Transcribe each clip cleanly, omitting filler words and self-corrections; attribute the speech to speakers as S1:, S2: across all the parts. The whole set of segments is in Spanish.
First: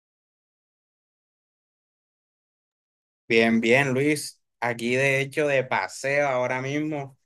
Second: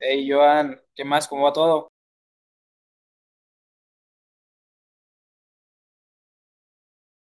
S1: Hey, Joan, ¿qué más? ¿Cómo va todo?
S2: Bien, bien, Luis. Aquí de hecho de paseo ahora mismo,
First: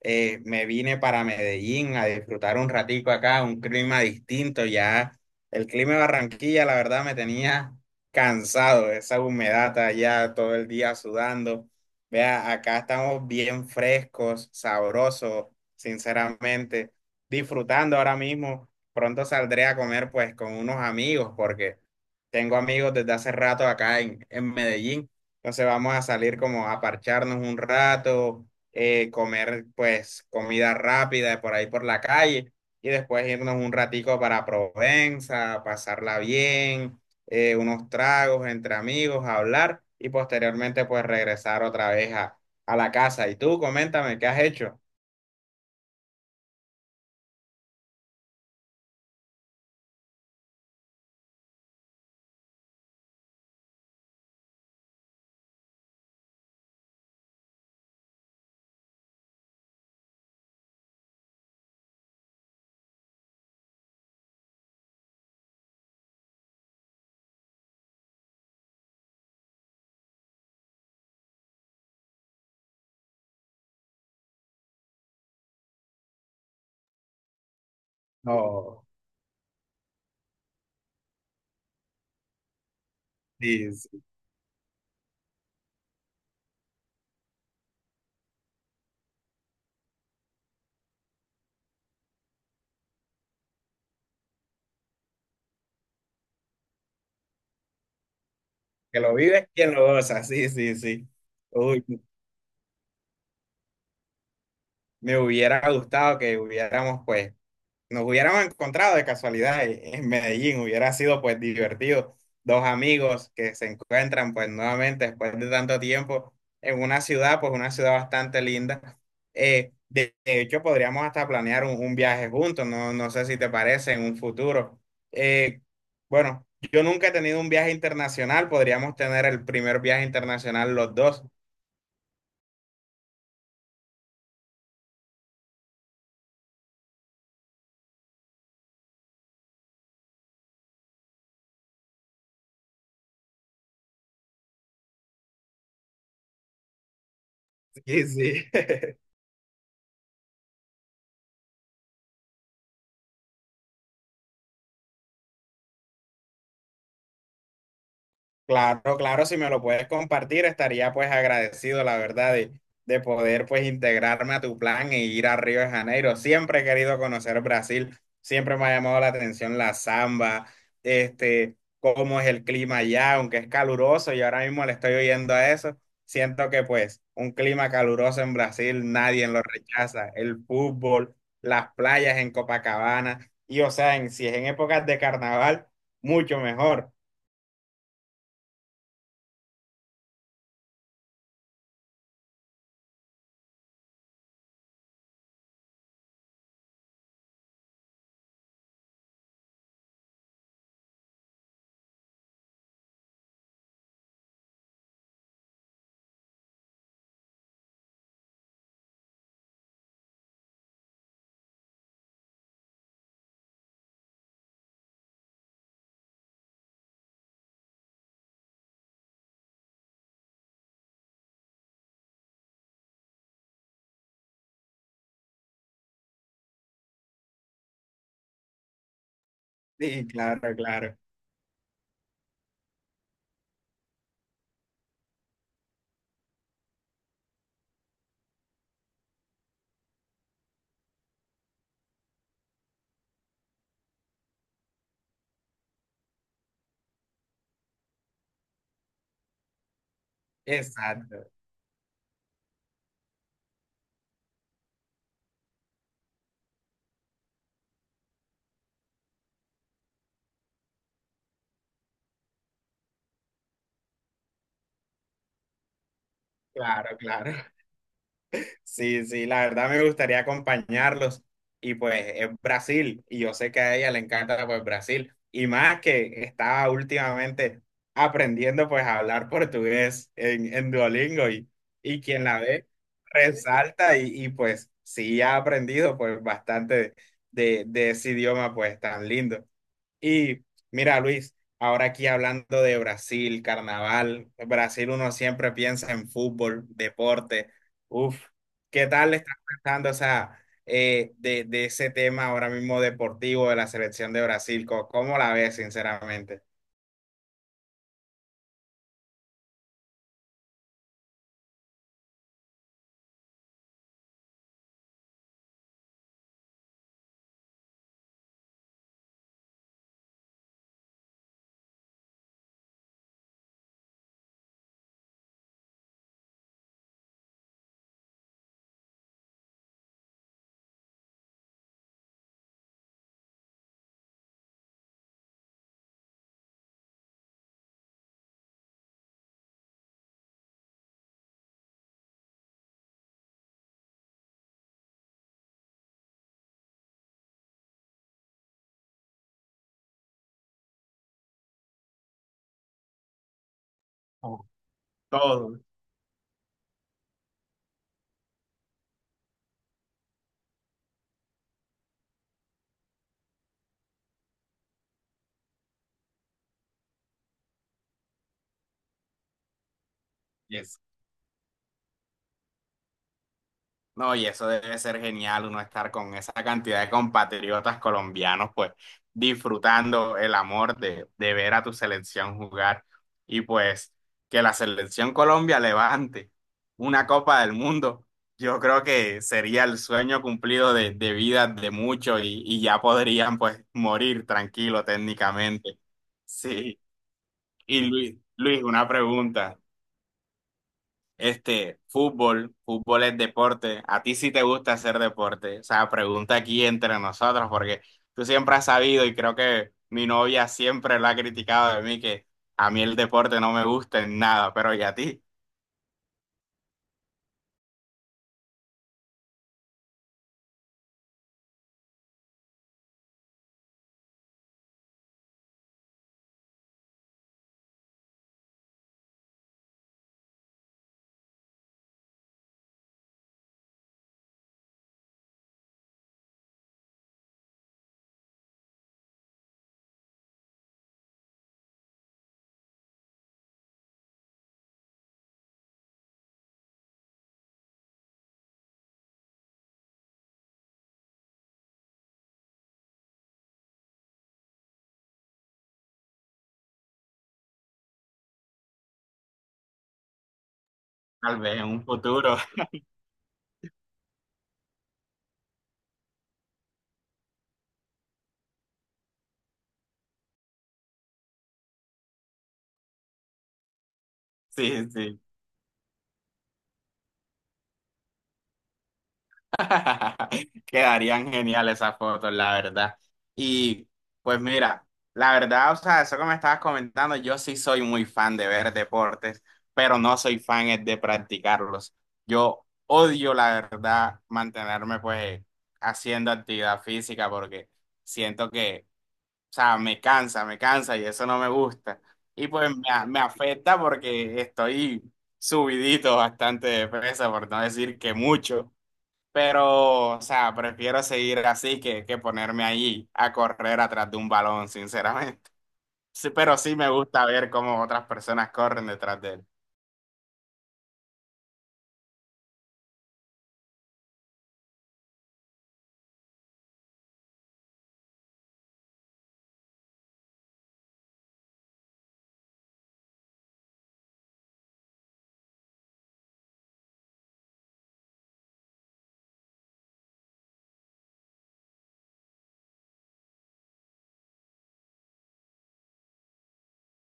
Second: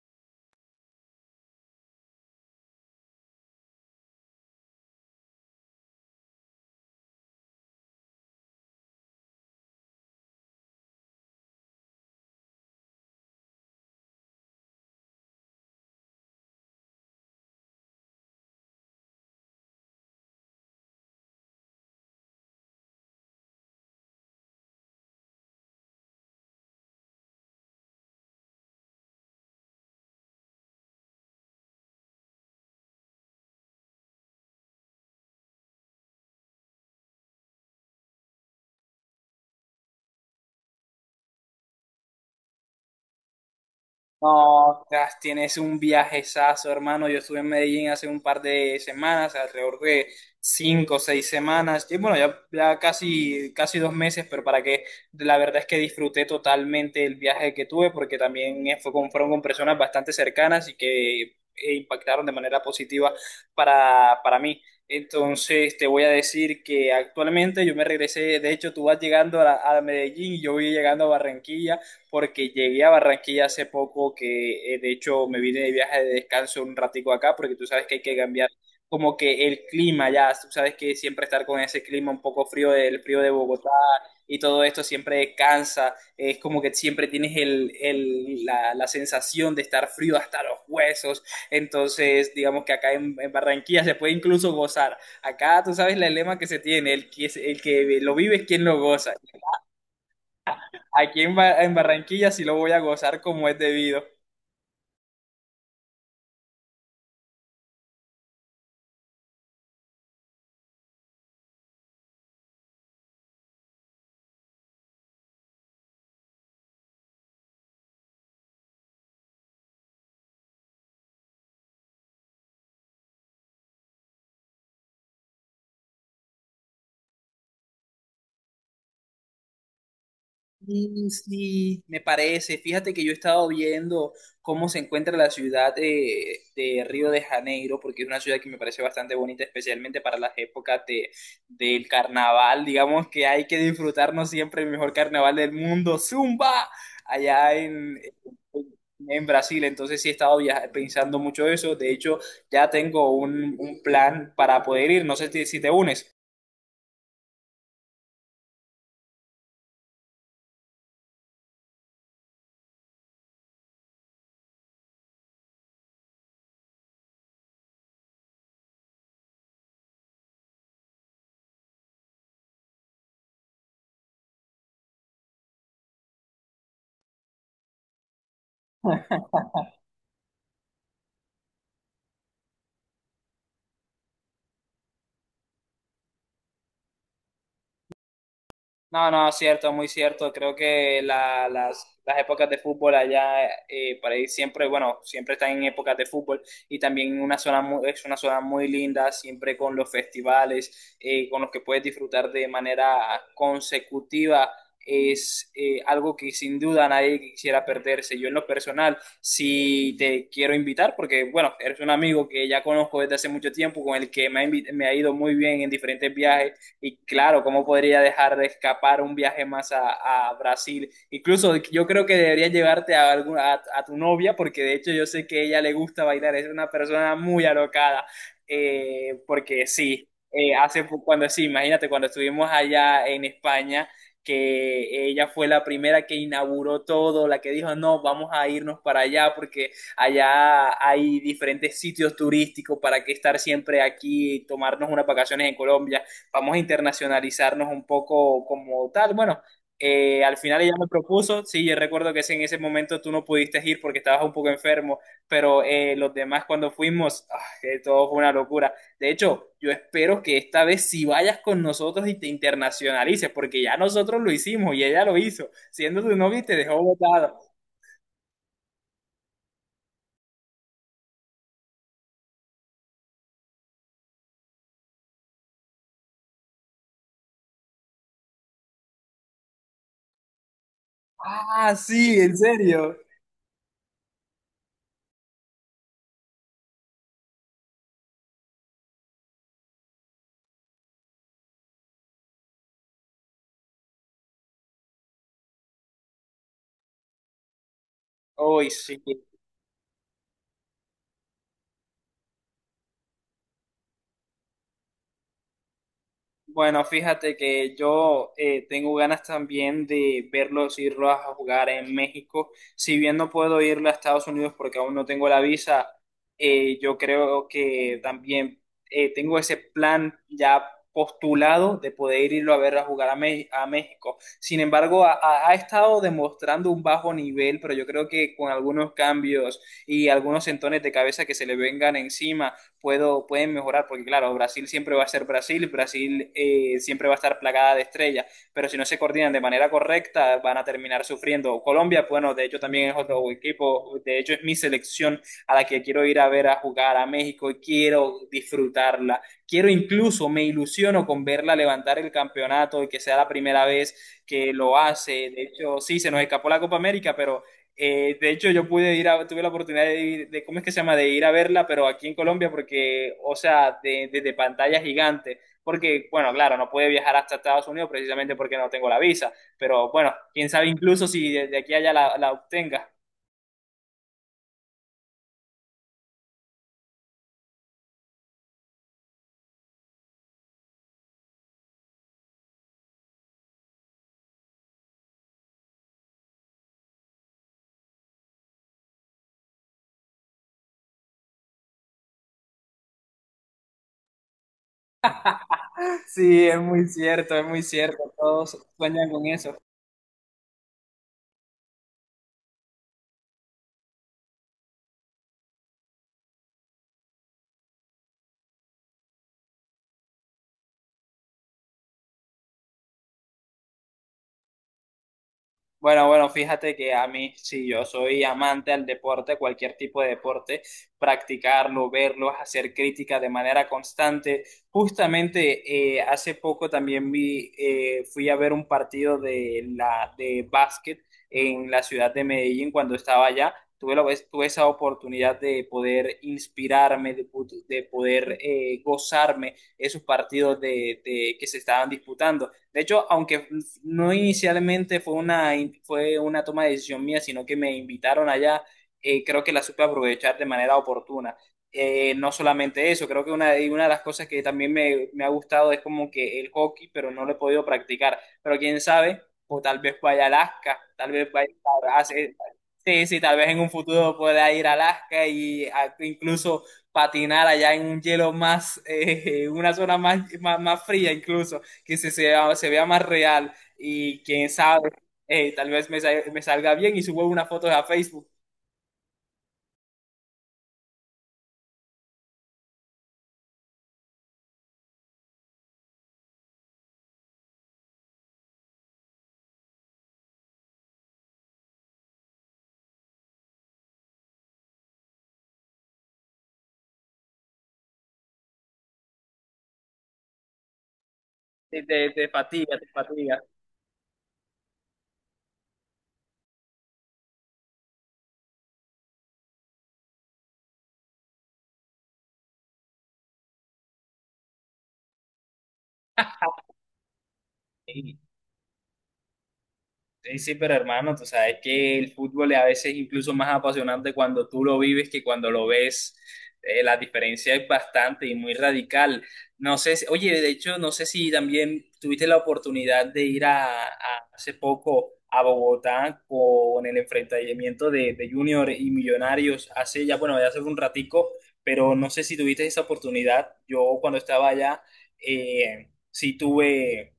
S2: me vine para Medellín a disfrutar un ratico acá, un clima distinto, ya el clima de Barranquilla la verdad me tenía cansado, esa humedad allá todo el día sudando. Vea, acá estamos bien frescos, sabrosos, sinceramente, disfrutando ahora mismo. Pronto saldré a comer pues con unos amigos porque tengo amigos desde hace rato acá en Medellín. Entonces vamos a salir como a parcharnos un rato, comer pues comida rápida por ahí por la calle y después irnos un ratico para Provenza, pasarla bien, unos tragos entre amigos, hablar y posteriormente pues regresar otra vez a la casa. Y tú, coméntame, ¿qué has hecho?
S1: No, tienes un viajezazo, hermano. Yo estuve en Medellín hace un par de semanas, alrededor de 5 o 6 semanas. Y bueno, ya casi, casi 2 meses, pero para que la verdad es que disfruté totalmente el viaje que tuve, porque también fueron con personas bastante cercanas y que impactaron de manera positiva para mí. Entonces te voy a decir que actualmente yo me regresé, de hecho tú vas llegando a Medellín y yo voy llegando a Barranquilla porque llegué a Barranquilla hace poco, que de hecho me vine de viaje de descanso un ratico acá, porque tú sabes que hay que cambiar
S2: No,
S1: como que el clima ya. Tú sabes que siempre estar con ese clima un poco frío, el frío de Bogotá
S2: sí, sí,
S1: y todo esto siempre cansa, es como que siempre tienes la sensación de estar frío hasta los huesos. Entonces digamos que acá en Barranquilla se puede incluso gozar, acá tú sabes la lema que se tiene: el que lo vive es quien lo
S2: que lo
S1: goza.
S2: vives, quien lo goza, sí, sí, sí.
S1: Aquí en
S2: Uy,
S1: Barranquilla sí lo voy a gozar como es debido.
S2: me hubiera gustado que hubiéramos pues nos hubiéramos encontrado de casualidad en Medellín, hubiera sido pues divertido. Dos amigos que se encuentran pues nuevamente después de tanto tiempo en una ciudad, pues una ciudad bastante linda. De hecho, podríamos hasta planear un viaje juntos, no, no sé si te parece en un futuro. Eh, bueno, yo nunca he tenido un viaje internacional, podríamos tener el primer viaje internacional los
S1: Mm,
S2: dos.
S1: sí, me parece. Fíjate que yo he estado viendo cómo se encuentra la ciudad de Río de Janeiro, porque es una ciudad que me parece bastante bonita, especialmente para las épocas del carnaval. Digamos que hay que disfrutarnos siempre el mejor carnaval del mundo, Zumba, allá
S2: Sí, sí.
S1: en Brasil. Entonces sí he estado pensando mucho eso. De hecho, ya tengo un plan para poder ir. No sé si te unes.
S2: Claro, claro, si me lo puedes compartir, estaría pues agradecido, la verdad, de poder pues integrarme a tu plan e ir a Río de Janeiro. Siempre he querido conocer Brasil, siempre me ha llamado la atención la samba, este, cómo es el clima allá, aunque es caluroso y ahora mismo le estoy oyendo a eso, siento que pues un clima caluroso en Brasil nadie lo rechaza, el fútbol, las playas en Copacabana y o sea, en, si es en épocas de carnaval, mucho mejor.
S1: No, no, cierto, muy cierto. Creo que las épocas de fútbol allá, para ir siempre, bueno, siempre están en épocas de fútbol, y también es una zona muy linda, siempre con los festivales, con los que puedes disfrutar de manera consecutiva. Es algo que sin duda nadie quisiera perderse. Yo en lo personal, si te quiero invitar, porque bueno, eres un amigo que ya conozco desde hace mucho tiempo, con el que me ha ido muy bien en diferentes viajes, y claro, ¿cómo podría dejar de escapar un viaje más a Brasil? Incluso yo creo que deberías llevarte a tu novia, porque de hecho yo sé que a ella le gusta bailar, es una persona muy alocada. Porque
S2: Sí,
S1: sí,
S2: claro, claro.
S1: cuando sí, imagínate, cuando estuvimos allá en España, que ella fue la primera que inauguró todo, la que dijo, no, vamos a irnos para allá porque allá hay diferentes sitios turísticos para que estar siempre aquí, y tomarnos unas vacaciones en Colombia, vamos a internacionalizarnos un poco como tal. Bueno, al final ella me
S2: Exacto,
S1: propuso, sí, yo recuerdo que en ese momento tú no pudiste ir porque estabas un poco enfermo, pero los demás, cuando fuimos, ah, todo fue una locura. De hecho, yo espero que esta vez sí vayas con nosotros y te internacionalices, porque ya nosotros lo hicimos y ella lo hizo, siendo tu novia, y te dejó
S2: claro, claro.
S1: botado.
S2: Sí, sí, la verdad me gustaría acompañarlos. Y pues es Brasil, y yo sé que a ella le encanta pues Brasil. Y más que estaba últimamente aprendiendo pues a hablar portugués en Duolingo
S1: Ah,
S2: y
S1: sí,
S2: quien
S1: ¿en
S2: la ve
S1: serio?
S2: resalta y pues sí ha aprendido pues bastante de ese idioma pues tan lindo. Y mira, Luis, ahora aquí hablando de Brasil, carnaval, Brasil uno siempre piensa en fútbol, deporte. Uf,
S1: Uy,
S2: ¿qué
S1: sí.
S2: tal estás pensando, o sea, de ese tema ahora mismo deportivo de la selección de Brasil? ¿Cómo, cómo la ves, sinceramente?
S1: Bueno, fíjate que yo tengo ganas también de verlos irlos a jugar en México. Si bien no puedo irle a Estados Unidos porque aún no tengo la visa, yo creo que también tengo ese plan ya postulado de poder irlo a ver a jugar a México. Sin embargo, ha estado demostrando un bajo nivel, pero yo creo que con algunos cambios y algunos entones de cabeza que se le vengan encima pueden mejorar, porque claro, Brasil siempre va a ser Brasil, Brasil siempre va a estar plagada de estrellas, pero si no se coordinan de manera correcta, van a terminar sufriendo. Colombia, bueno, de hecho también es otro equipo, de hecho es mi selección, a la que quiero ir a ver a jugar a México, y quiero disfrutarla. Quiero incluso, me ilusiono con verla levantar el campeonato y que sea la primera vez
S2: Oh,
S1: que lo hace. De
S2: todo.
S1: hecho, sí, se nos escapó la Copa América, pero de hecho, yo pude tuve la oportunidad de ir, de, ¿cómo es que se llama? De ir a verla, pero aquí en Colombia, porque, o sea, desde de pantalla gigante, porque, bueno, claro, no pude viajar hasta Estados Unidos precisamente porque no tengo la visa, pero bueno, quién sabe,
S2: Yes.
S1: incluso si de aquí a allá la obtenga.
S2: No, y eso debe ser genial, uno estar con esa cantidad de compatriotas colombianos, pues disfrutando el amor de ver a tu selección jugar y pues que la selección Colombia levante una Copa del Mundo, yo creo que sería el sueño cumplido de vida de muchos y ya podrían pues morir tranquilo técnicamente.
S1: Sí,
S2: Sí,
S1: es muy
S2: y
S1: cierto,
S2: Luis,
S1: todos
S2: Luis, una
S1: sueñan con eso.
S2: pregunta. Este, fútbol, fútbol es deporte. ¿A ti sí te gusta hacer deporte? O sea, pregunta aquí entre nosotros, porque tú siempre has sabido y creo que mi novia siempre lo ha criticado de mí, que a mí el deporte no me gusta en nada, pero ¿y a ti?
S1: Bueno, bueno, fíjate que a mí, sí, yo soy amante al deporte, cualquier tipo de deporte, practicarlo, verlo, hacer crítica de manera constante. Justamente hace poco también fui a ver un partido de básquet en la ciudad de Medellín cuando estaba allá. Tuve esa oportunidad de poder inspirarme, de poder gozarme esos partidos que se estaban disputando. De hecho, aunque no inicialmente fue una toma de decisión mía, sino que me invitaron allá. Creo que la supe aprovechar de manera oportuna. No solamente eso, creo que de una de las cosas que también me ha gustado es como que el hockey, pero no lo he podido practicar. Pero quién sabe, o tal vez vaya a Alaska, tal vez
S2: Tal
S1: vaya
S2: vez en un
S1: a... hacer-
S2: futuro.
S1: Sí, sí, tal vez en un futuro pueda ir a Alaska y incluso patinar allá en un hielo más, una zona más, más, más fría incluso, que se vea más real, y quién
S2: Sí,
S1: sabe,
S2: sí.
S1: tal vez me salga bien y subo una foto a Facebook.
S2: Quedarían geniales esas fotos, la verdad. Y pues mira, la verdad, o sea, eso que me estabas comentando, yo sí soy muy fan de ver deportes, pero no soy fan es de practicarlos. Yo odio, la verdad, mantenerme pues haciendo actividad física porque siento que, o sea, me cansa y eso no me gusta.
S1: Te
S2: Y pues
S1: fatiga, te
S2: me, me
S1: fatiga.
S2: afecta porque estoy subidito bastante de peso, por no decir que mucho. Pero, o sea, prefiero seguir así que ponerme allí a correr atrás de un balón, sinceramente. Sí, pero sí me gusta ver cómo otras personas corren detrás de él.
S1: Sí, sí, pero hermano, tú sabes que el fútbol es a veces incluso más apasionante cuando tú lo vives que cuando lo ves. La diferencia es bastante y muy radical. No sé, oye, de hecho, no sé si también tuviste la oportunidad de ir hace poco a Bogotá con el enfrentamiento de Junior y Millonarios hace ya, bueno, ya hace un ratico, pero no sé si tuviste esa oportunidad. Yo cuando estaba allá, sí tuve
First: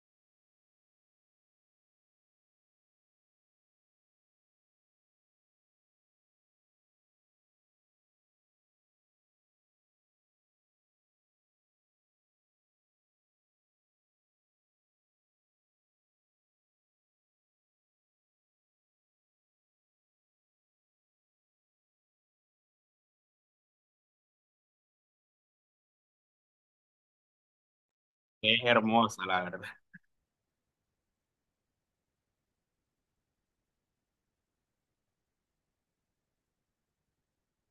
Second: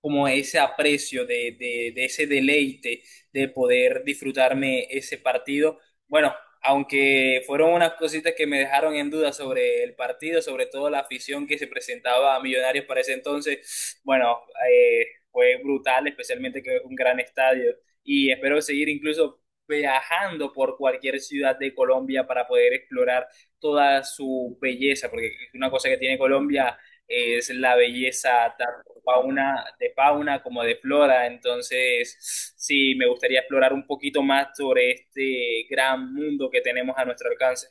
S1: como ese aprecio de ese deleite de poder disfrutarme ese partido. Bueno, aunque fueron unas cositas que me dejaron en duda sobre el partido, sobre todo la afición que se presentaba a Millonarios para ese entonces, bueno, fue brutal, especialmente que es un gran estadio, y espero seguir incluso viajando por cualquier ciudad de Colombia para poder explorar toda su belleza, porque una cosa que tiene Colombia es la belleza,
S2: Es
S1: tanto
S2: hermoso, la verdad.
S1: de fauna como de flora. Entonces, sí, me gustaría explorar un poquito más sobre este gran mundo que tenemos a nuestro alcance.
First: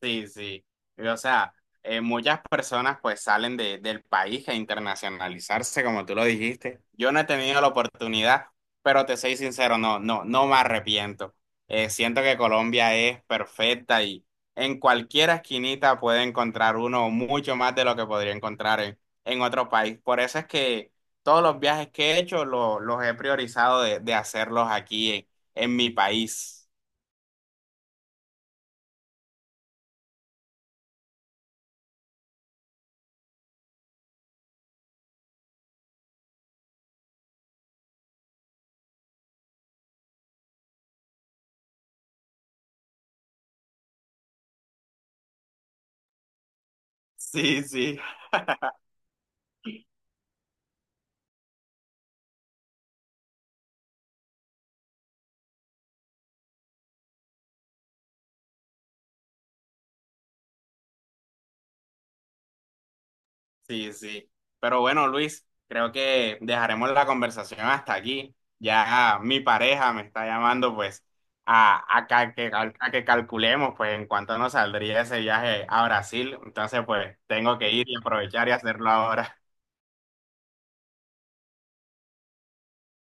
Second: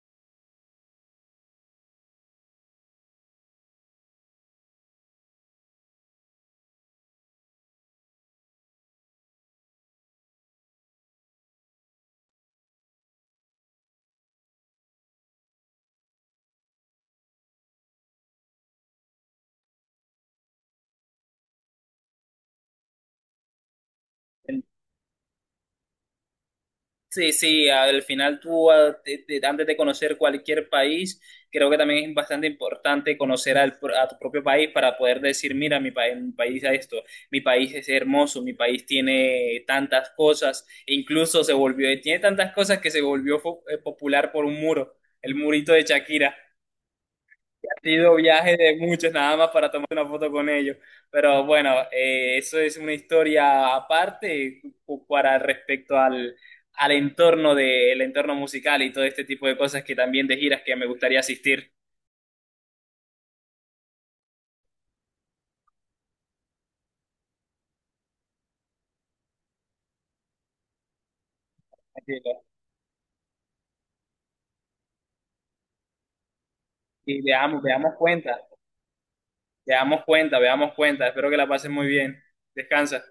S2: Sí, sí. Y, o sea, muchas personas pues salen del país a internacionalizarse, como tú lo dijiste. Yo no he tenido la oportunidad, pero te soy sincero, no, no, no me arrepiento. Siento que Colombia es perfecta y en cualquier esquinita puede encontrar uno mucho más de lo que podría encontrar en otro país. Por eso es que todos los viajes que he hecho los he priorizado de hacerlos aquí en mi país.
S1: Sí, sí, al final tú, antes de conocer cualquier país, creo que también es bastante importante conocer a tu propio país para poder decir, mira, mi país es esto, mi país es hermoso, mi país tiene tantas cosas, e incluso tiene tantas cosas que se volvió popular por un muro, el murito de Shakira.
S2: Sí,
S1: Ha
S2: sí.
S1: sido viaje de muchos nada más para tomar una foto con ellos. Pero bueno, eso es una historia aparte, para respecto al entorno el entorno musical y todo este tipo de cosas, que también de giras que me gustaría asistir.
S2: Sí, sí. Pero bueno, Luis, creo que dejaremos la conversación hasta aquí. Ya mi pareja me está llamando pues
S1: Así que.
S2: a que calculemos pues en cuánto nos saldría ese viaje a Brasil. Entonces pues
S1: Y
S2: tengo que ir
S1: veamos
S2: y
S1: cuenta,
S2: aprovechar y hacerlo ahora.
S1: veamos cuenta, veamos cuenta. Espero que la pases muy bien. Descansa.